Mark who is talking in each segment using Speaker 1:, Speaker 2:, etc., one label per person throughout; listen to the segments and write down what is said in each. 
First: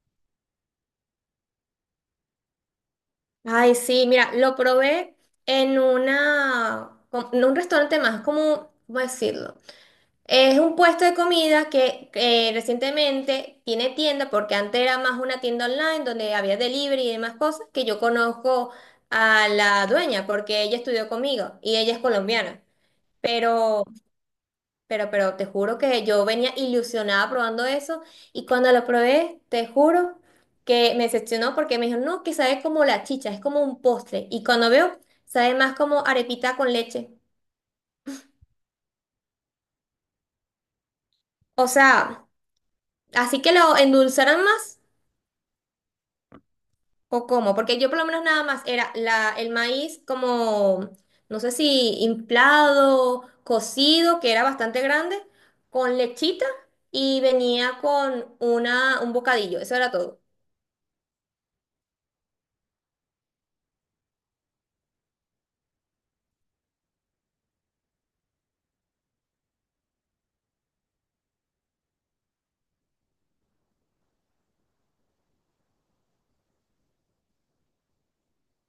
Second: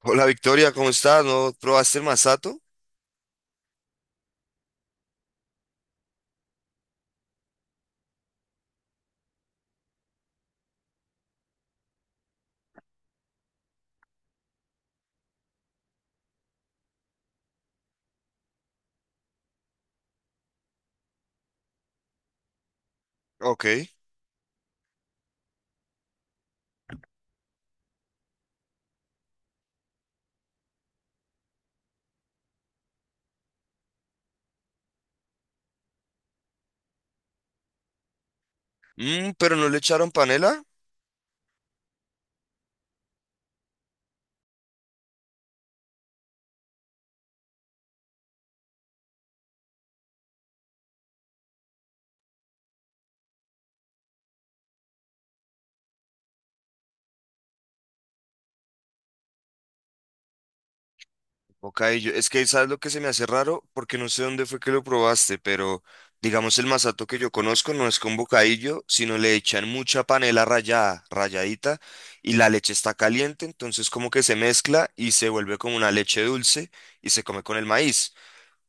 Speaker 1: Hola Victoria, ¿cómo estás? ¿No probaste el masato?
Speaker 2: Ay, sí, mira, lo probé en una, com- en un restaurante más, como, ¿cómo decirlo? Es un puesto de comida que recientemente tiene tienda, porque antes era más una tienda online donde había delivery y demás cosas, que yo conozco a la dueña, porque ella estudió conmigo y ella es colombiana.
Speaker 1: Ok.
Speaker 2: pero pero te juro que yo venía ilusionada probando eso y cuando lo probé, te juro que me decepcionó porque me dijo, no, que sabe como la chicha, es como un postre. Y cuando veo, sabe más como arepita con leche.
Speaker 1: Mm, pero no le echaron panela.
Speaker 2: O sea, así que lo endulzaran más o cómo, porque yo por lo menos nada más era la, el maíz como, no sé si inflado, cocido, que era bastante grande, con lechita y venía con una, un bocadillo, eso era todo.
Speaker 1: Ok, es que sabes lo que se me hace raro, porque no sé dónde fue que lo probaste, pero digamos el masato que yo conozco no es con bocadillo, sino le echan mucha panela rallada, ralladita, y la leche está caliente, entonces como que se mezcla y se vuelve como una leche dulce y se come con el maíz.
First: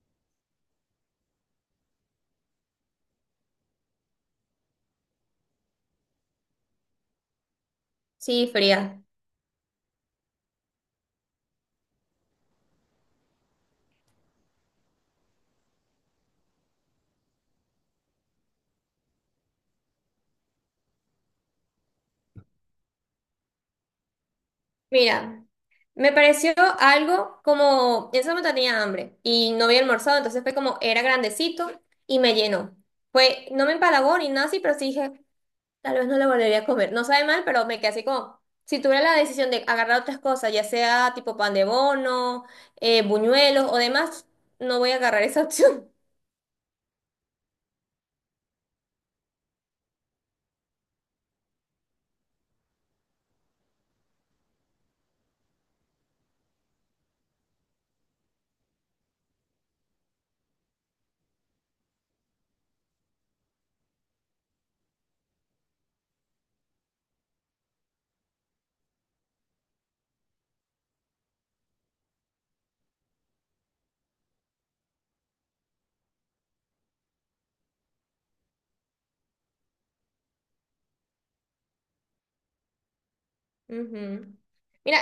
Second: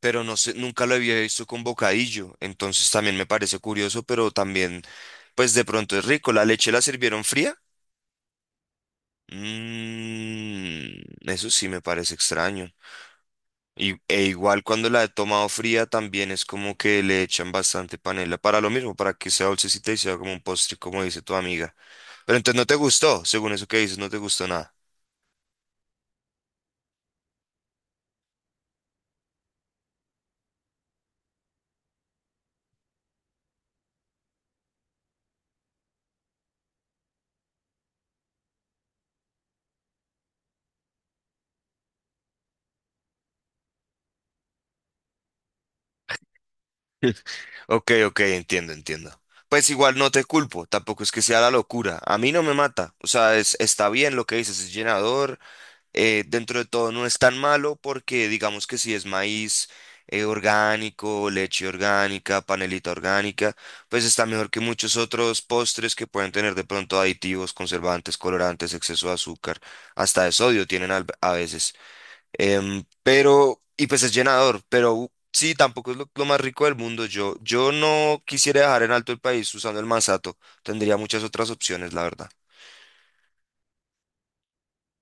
Speaker 1: Pero no sé, nunca lo había visto con bocadillo, entonces también me parece curioso, pero también, pues de pronto es rico. La leche la sirvieron fría.
Speaker 2: Sí, fría.
Speaker 1: Mm, eso sí me parece extraño. E igual cuando la he tomado fría también es como que le echan bastante panela para lo mismo, para que sea dulcecita y sea como un postre, como dice tu amiga. Pero entonces no te gustó, según eso que dices, no te gustó nada.
Speaker 2: Mira, me pareció algo como, en ese momento tenía hambre y no había almorzado, entonces fue como, era grandecito y me llenó. Fue, no me empalagó ni nada así, pero sí dije, tal vez no lo volvería a comer. No sabe mal, pero me quedé así como, si tuviera la decisión de agarrar otras cosas, ya sea tipo pan de bono, buñuelos o demás, no voy a agarrar esa opción.
Speaker 1: Ok, ok, entiendo, entiendo. Pues igual no te culpo, tampoco es que sea la locura. A mí no me mata. O sea, está bien lo que dices, es llenador, dentro de todo no es tan malo porque digamos que si es maíz orgánico, leche orgánica, panelita orgánica, pues está mejor que muchos otros postres que pueden tener de pronto aditivos, conservantes, colorantes, exceso de azúcar, hasta de sodio tienen a veces. Pero, y pues es llenador, pero sí, tampoco es lo más rico del mundo. Yo no quisiera dejar en alto el país usando el masato. Tendría muchas otras opciones, la verdad.
Speaker 2: Ujú. Mira,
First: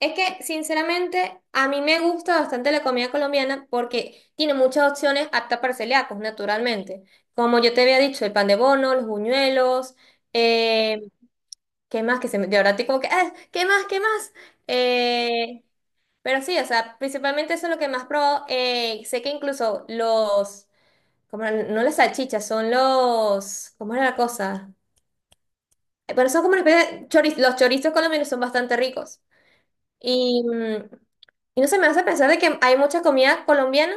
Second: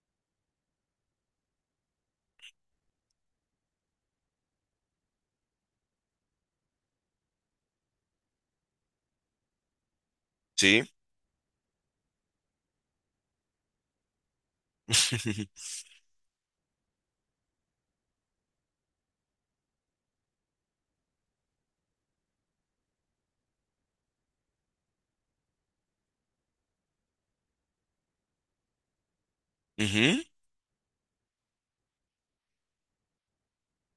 Speaker 2: es que sinceramente a mí me gusta bastante la comida colombiana porque tiene muchas opciones aptas para celíacos, naturalmente. Como yo te había dicho, el pan de bono, los buñuelos,
Speaker 1: Sí.
Speaker 2: eh, ¿qué más? Que se me, de ahora estoy como que, "Ah, ¿qué más? ¿Qué más? Eh, pero sí, o sea, principalmente eso es lo que más probó. Sé que incluso los, como no las salchichas, son los, ¿cómo era la cosa? Pero son como una especie de choriz- los chorizos colombianos son bastante ricos.
Speaker 1: Ujú.
Speaker 2: Y, mm, y no se me hace pensar de que hay mucha comida colombiana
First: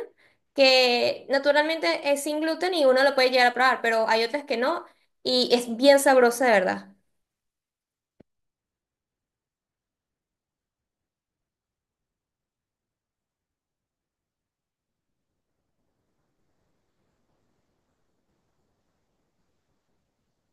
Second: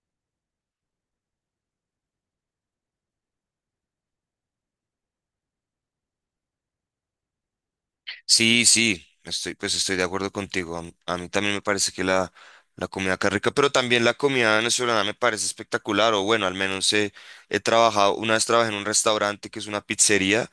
Speaker 2: que naturalmente es sin gluten y uno lo puede llegar a probar, pero hay otras que no y es bien sabrosa, de verdad.
Speaker 1: Sí, sí, pues estoy de acuerdo contigo. A mí también me parece que la comida acá es rica, pero también la comida venezolana me parece espectacular. O bueno, he trabajado, una vez trabajé en un restaurante que es una pizzería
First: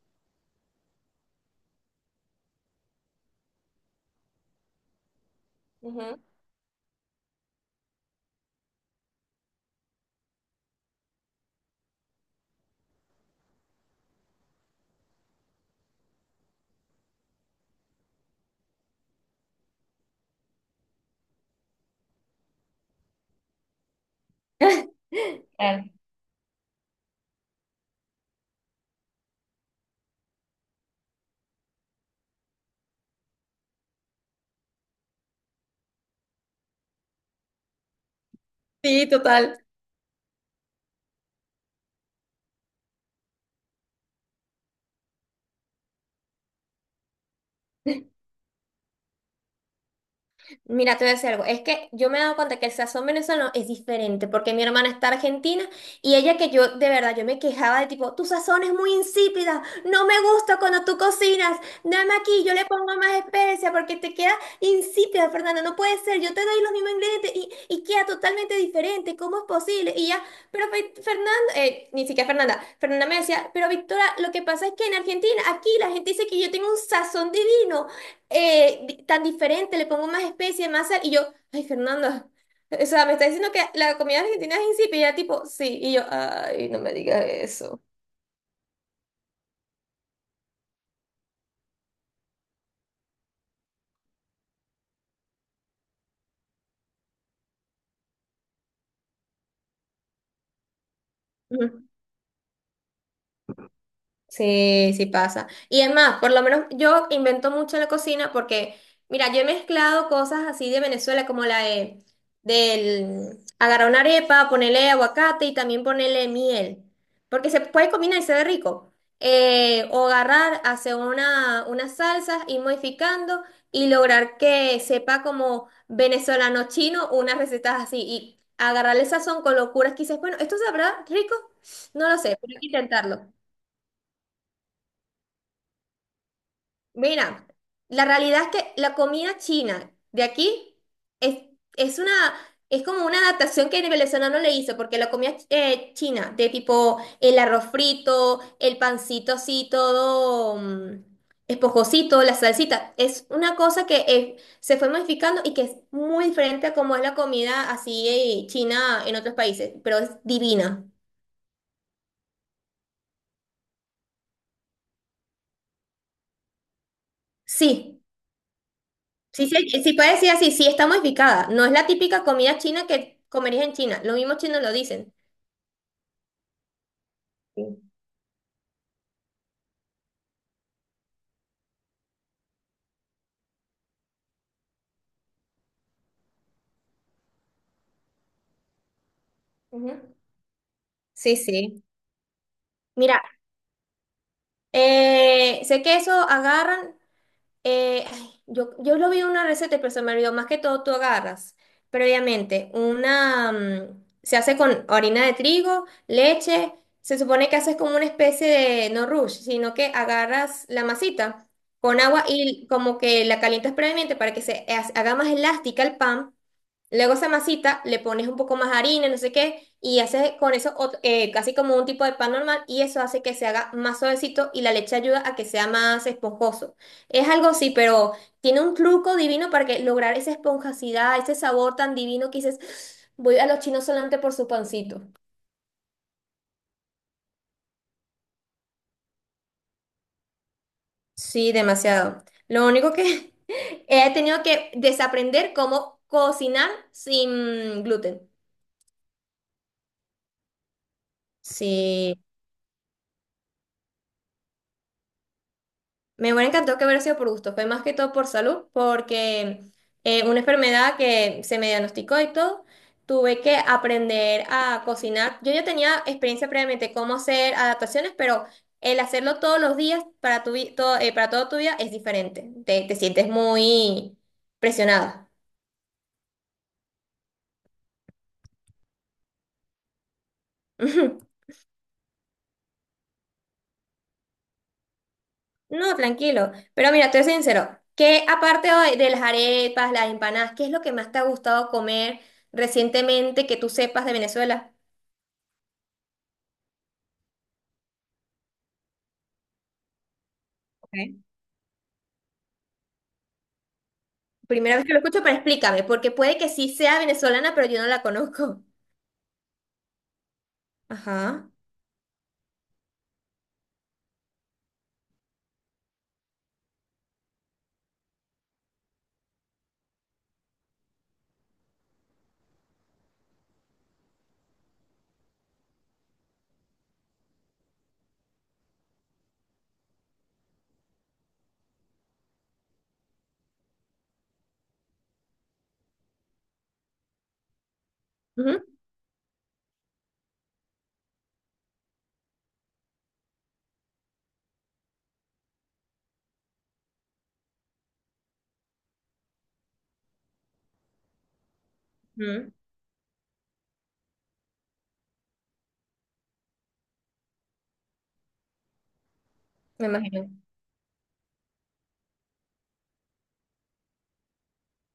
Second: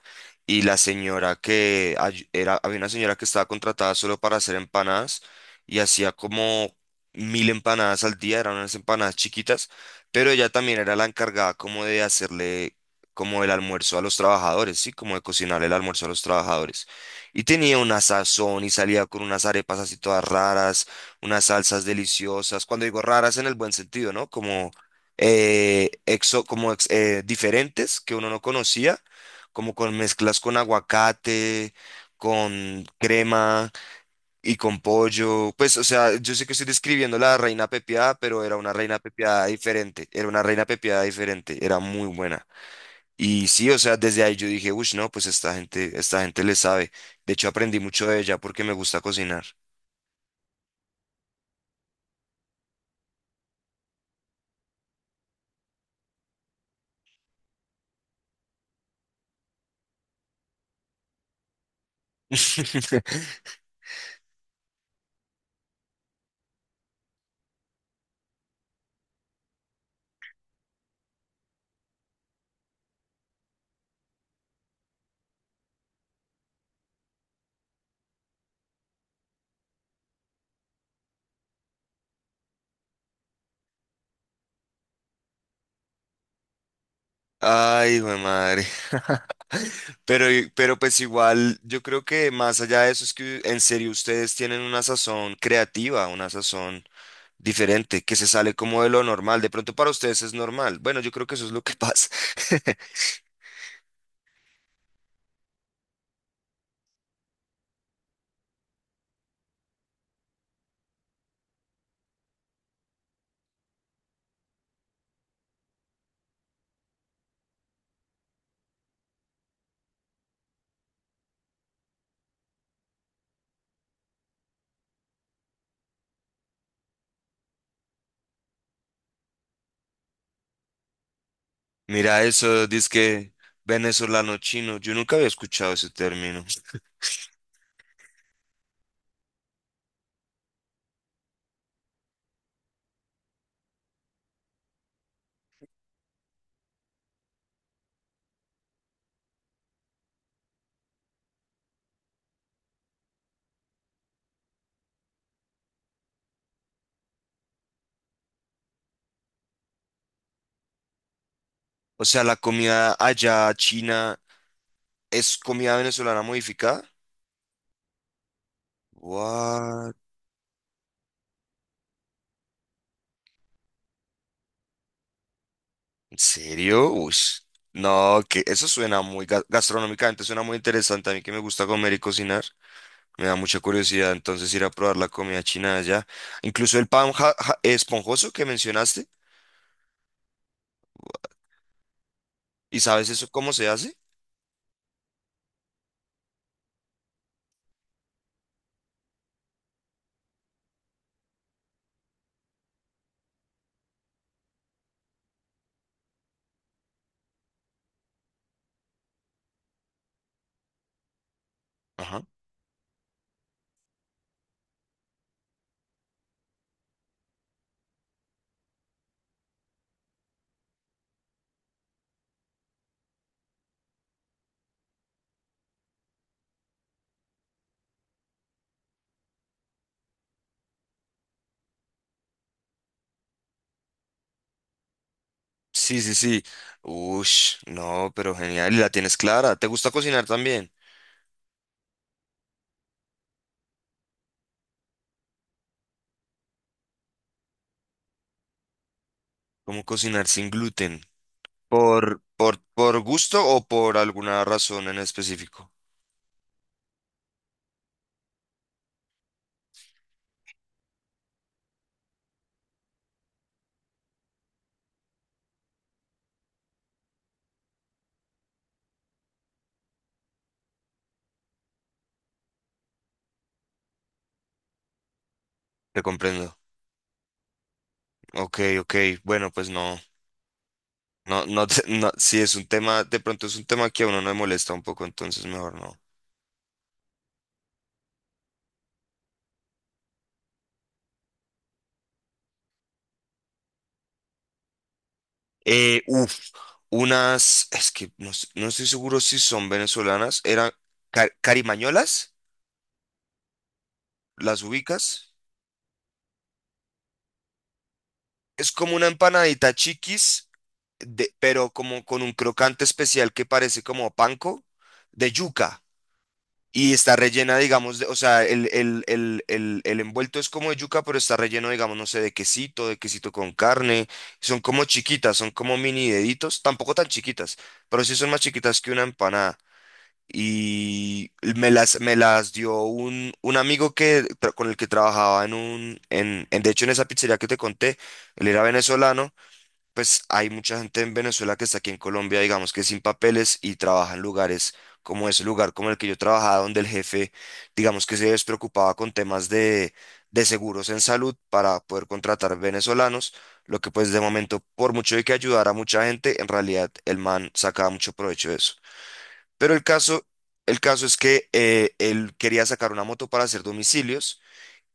Speaker 1: y la señora que había una señora que estaba contratada solo para hacer empanadas y hacía
Speaker 2: Ujú.
Speaker 1: como mil empanadas al día, eran unas empanadas chiquitas, pero ella también era la encargada como de hacerle como el almuerzo a los trabajadores, sí, como de cocinar el almuerzo a los trabajadores. Y tenía una sazón y salía con unas arepas así todas raras, unas salsas deliciosas. Cuando digo raras en el buen sentido, ¿no? Como,
Speaker 2: Claro.
Speaker 1: diferentes que uno no conocía, como con mezclas con aguacate, con crema y con pollo. Pues, o sea, yo sé que estoy describiendo la reina pepiada, pero era una reina
Speaker 2: Sí,
Speaker 1: pepiada
Speaker 2: total.
Speaker 1: diferente. Era una reina pepiada diferente. Era muy buena. Y sí, o sea, desde ahí yo dije, uff, no, pues esta gente le sabe. De hecho, aprendí mucho de ella porque me gusta cocinar.
Speaker 2: Mira, te voy a decir algo. Es que yo me he dado cuenta que el sazón venezolano es diferente, porque mi hermana está argentina y ella que yo, de verdad, yo me quejaba de tipo, tu sazón es muy insípida, no me gusta cuando tú cocinas, dame aquí, yo le pongo más especia porque te queda insípida, Fernanda, no puede ser, yo te doy los mismos ingredientes y queda totalmente diferente, ¿cómo es posible? Y ya, pero Fe- Fernanda, ni siquiera Fernanda, Fernanda me decía, pero Victoria, lo que pasa es que en Argentina, aquí la gente dice que yo tengo un sazón divino di- tan diferente, le pongo más especie, más sal, y yo, ay, Fernanda, o sea, me está diciendo que la comida argentina es insípida, tipo, sí, y yo, ay, no me digas eso.
Speaker 1: Ay, güey, madre. Pero, pero pues igual, yo creo que más allá de eso es que en serio ustedes tienen una sazón creativa, una sazón diferente, que se sale como de lo normal. De pronto para ustedes es normal. Bueno, yo creo que eso es lo que pasa.
Speaker 2: Sí, sí pasa. Y es más, por lo menos yo invento mucho en la cocina porque, mira, yo he mezclado cosas así de Venezuela, como la de, del agarrar una arepa, ponerle aguacate y también ponerle miel, porque se puede combinar y se ve rico. O agarrar, hacer una, unas salsas, ir modificando y lograr que sepa como venezolano chino unas recetas así y agarrarle sazón con locuras que dices, bueno, ¿esto sabrá rico? No lo
Speaker 1: Mira
Speaker 2: sé,
Speaker 1: eso,
Speaker 2: pero hay que intentarlo.
Speaker 1: que venezolano chino. Yo nunca había escuchado ese término.
Speaker 2: Mira, la realidad es que la comida china de aquí es, es una, es como una adaptación que el venezolano le hizo, porque la comida china, de tipo el arroz frito, el pancito así todo mm, esponjosito, la salsita, es una cosa que se fue modificando y que es muy diferente a como es la comida así china en otros países, pero es divina.
Speaker 1: O sea, la comida allá china ¿es comida venezolana modificada?
Speaker 2: Sí. Sí, sí, sí
Speaker 1: What?
Speaker 2: puede decir así, sí está modificada. No es la típica comida china que comerías en China. Los mismos chinos lo dicen.
Speaker 1: ¿En serio? Uy.
Speaker 2: Sí,
Speaker 1: No, que eso suena muy gastronómicamente, suena muy interesante. A mí que me gusta comer y cocinar, me da mucha curiosidad entonces ir a probar la comida china de allá. Incluso el pan esponjoso que mencionaste.
Speaker 2: ujú. Sí. Sí.
Speaker 1: ¿Y sabes
Speaker 2: Mira,
Speaker 1: eso cómo se hace?
Speaker 2: sé que eso agarran. Ay, yo, yo lo vi en una receta, pero se me olvidó. Más que todo, tú agarras previamente una. Mm, se hace con harina de trigo, leche. Se supone que haces como una especie de no rush, sino que agarras la masita con
Speaker 1: Ajá.
Speaker 2: agua y como que la calientas previamente para que se ha- haga más elástica el pan. Luego esa masita le pones un poco más harina, no sé qué, y haces con eso ot- casi como un tipo de pan normal y eso hace que se haga más suavecito y la leche ayuda a que sea más esponjoso. Es algo así, pero tiene un truco divino para que lograr esa esponjosidad, ese sabor tan divino que dices, "Ah, voy a los chinos solamente por su pancito.
Speaker 1: Sí, sí, sí. Ush, no, pero genial. Y la tienes clara. ¿Te gusta cocinar también?
Speaker 2: Sí, demasiado. Lo único que he tenido que desaprender cómo cocinar sin gluten.
Speaker 1: ¿Cómo cocinar sin gluten?
Speaker 2: Sí.
Speaker 1: ¿Por gusto o por alguna razón en específico?
Speaker 2: Me hubiera encantado que hubiera sido por gusto, fue más que todo por salud, porque una enfermedad que se me diagnosticó y todo, tuve que aprender a cocinar. Yo ya tenía experiencia previamente cómo hacer adaptaciones, pero el hacerlo todos los días para tu, vi- todo, para toda tu vida es diferente. Te sientes muy presionada.
Speaker 1: Te comprendo. Ok, ok. Bueno, pues no.
Speaker 2: Ujú.
Speaker 1: No, no, no. Si es un tema, de pronto es un tema que a uno no le molesta un poco, entonces mejor
Speaker 2: No,
Speaker 1: no.
Speaker 2: tranquilo. Pero mira, te soy sincero, que aparte de las arepas, las empanadas, ¿qué es lo que más te ha gustado comer recientemente que tú sepas de Venezuela?
Speaker 1: Uf, unas, es que no, no estoy seguro si son venezolanas, eran carimañolas, ¿las
Speaker 2: Primera vez que lo escucho, pero
Speaker 1: ubicas?
Speaker 2: explícame, porque puede que sí sea venezolana, pero yo no la conozco.
Speaker 1: Es como una empanadita chiquis, de,
Speaker 2: Ajá.
Speaker 1: pero como con un crocante especial que parece como panko, de yuca. Y está rellena, digamos, o sea, el envuelto es como de yuca, pero está relleno, digamos, no sé, de quesito con carne. Son como chiquitas, son como mini deditos, tampoco tan chiquitas, pero sí son más chiquitas que una empanada. Y me las dio un amigo con el que trabajaba en de hecho en esa pizzería que te conté, él era
Speaker 2: Ujú,
Speaker 1: venezolano, pues hay mucha gente en Venezuela que está aquí en Colombia, digamos que sin papeles y trabaja en lugares como ese lugar como el que yo trabajaba, donde el jefe, digamos que se despreocupaba con temas de seguros en salud para poder
Speaker 2: ujú.
Speaker 1: contratar venezolanos, lo que pues de momento, por mucho de que ayudara a mucha gente, en realidad el man sacaba mucho provecho de eso. Pero
Speaker 2: Me imagino.
Speaker 1: el caso es que él quería sacar una moto para hacer domicilios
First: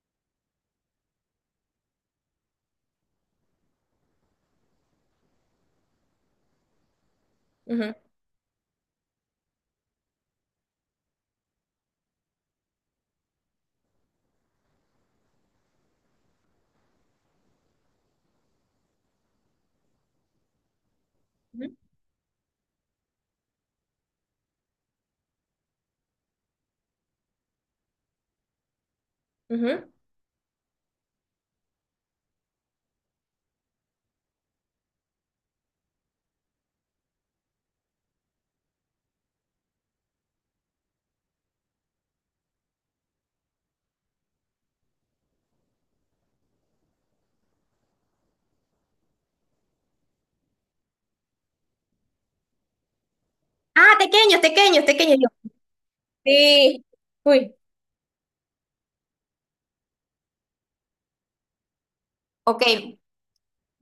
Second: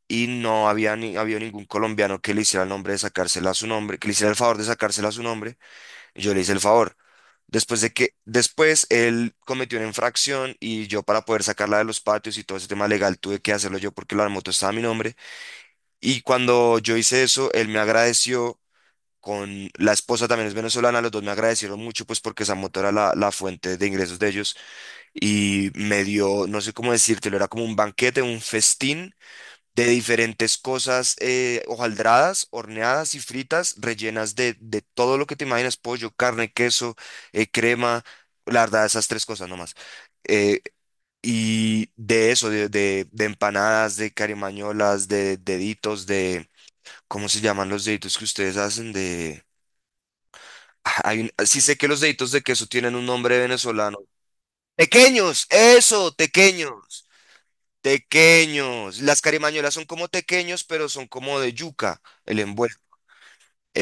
Speaker 1: y no había ni, habido ningún colombiano que le hiciera el nombre de sacársela a su nombre, que le hiciera el favor de sacársela a su nombre. Y yo le hice el favor.
Speaker 2: Ujú,
Speaker 1: Después él cometió una infracción y yo para poder sacarla de los patios y todo ese tema legal tuve que hacerlo yo porque la moto estaba a mi nombre. Y cuando yo hice eso, él me agradeció con la esposa también es venezolana, los dos me
Speaker 2: ujú,
Speaker 1: agradecieron mucho pues porque esa moto era la fuente de ingresos de ellos y me dio, no sé cómo decírtelo, era como un banquete, un festín de
Speaker 2: ujú.
Speaker 1: diferentes cosas hojaldradas, horneadas y fritas, rellenas de todo lo que te imaginas, pollo, carne, queso, crema, la verdad, esas tres cosas nomás. Eh, y de eso, de empanadas, de carimañolas, de deditos, de, ¿cómo se llaman los deditos que ustedes hacen? De... Ah, hay sí sé que los deditos de queso tienen un nombre venezolano.
Speaker 2: Ah, tequeños, tequeños, tequeños. Yo,
Speaker 1: Pequeños, eso,
Speaker 2: sí.
Speaker 1: pequeños.
Speaker 2: Uy.
Speaker 1: Tequeños. Las carimañolas son como tequeños, pero son como de yuca, el
Speaker 2: Ok,
Speaker 1: envuelto.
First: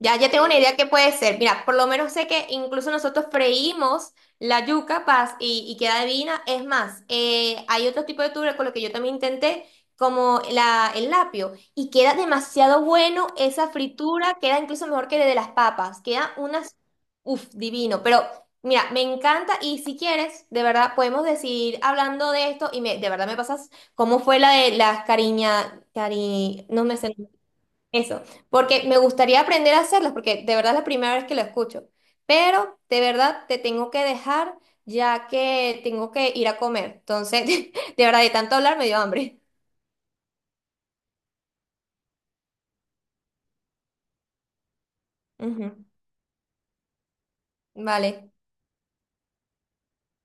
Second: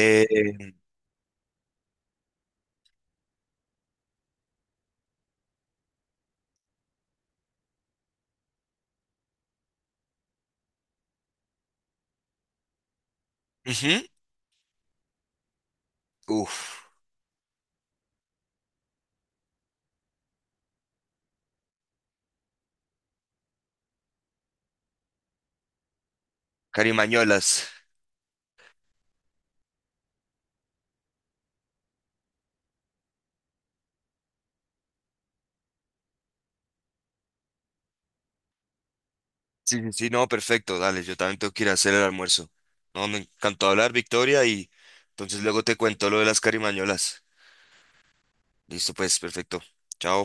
Speaker 2: ya, ya tengo una idea que puede ser. Mira, por lo menos sé que incluso nosotros freímos la yuca paz y queda divina. Es más, hay otro tipo de tubérculo con lo que yo también intenté, como la, el lapio, y queda demasiado bueno esa
Speaker 1: ujú.
Speaker 2: fritura, queda incluso mejor que la de las papas. Queda unas,
Speaker 1: Uf,
Speaker 2: uff, divino. Pero mira, me encanta y si quieres, de verdad, podemos decir hablando de esto y me, de verdad me pasas cómo fue la de las cariña, cari, no me sé.
Speaker 1: carimañolas.
Speaker 2: Eso, porque me gustaría aprender a hacerlas, porque de verdad es la primera vez que lo escucho. Pero de verdad te tengo que dejar ya que tengo que ir a comer. Entonces, de verdad, de tanto hablar me dio hambre.
Speaker 1: Sí, sí, sí, no, perfecto. Dale, yo también tengo que ir a hacer el almuerzo. No, me encantó hablar, Victoria, y entonces luego
Speaker 2: Ujú.
Speaker 1: te cuento lo de las carimañolas.
Speaker 2: Vale.
Speaker 1: Listo, pues, perfecto. Chao.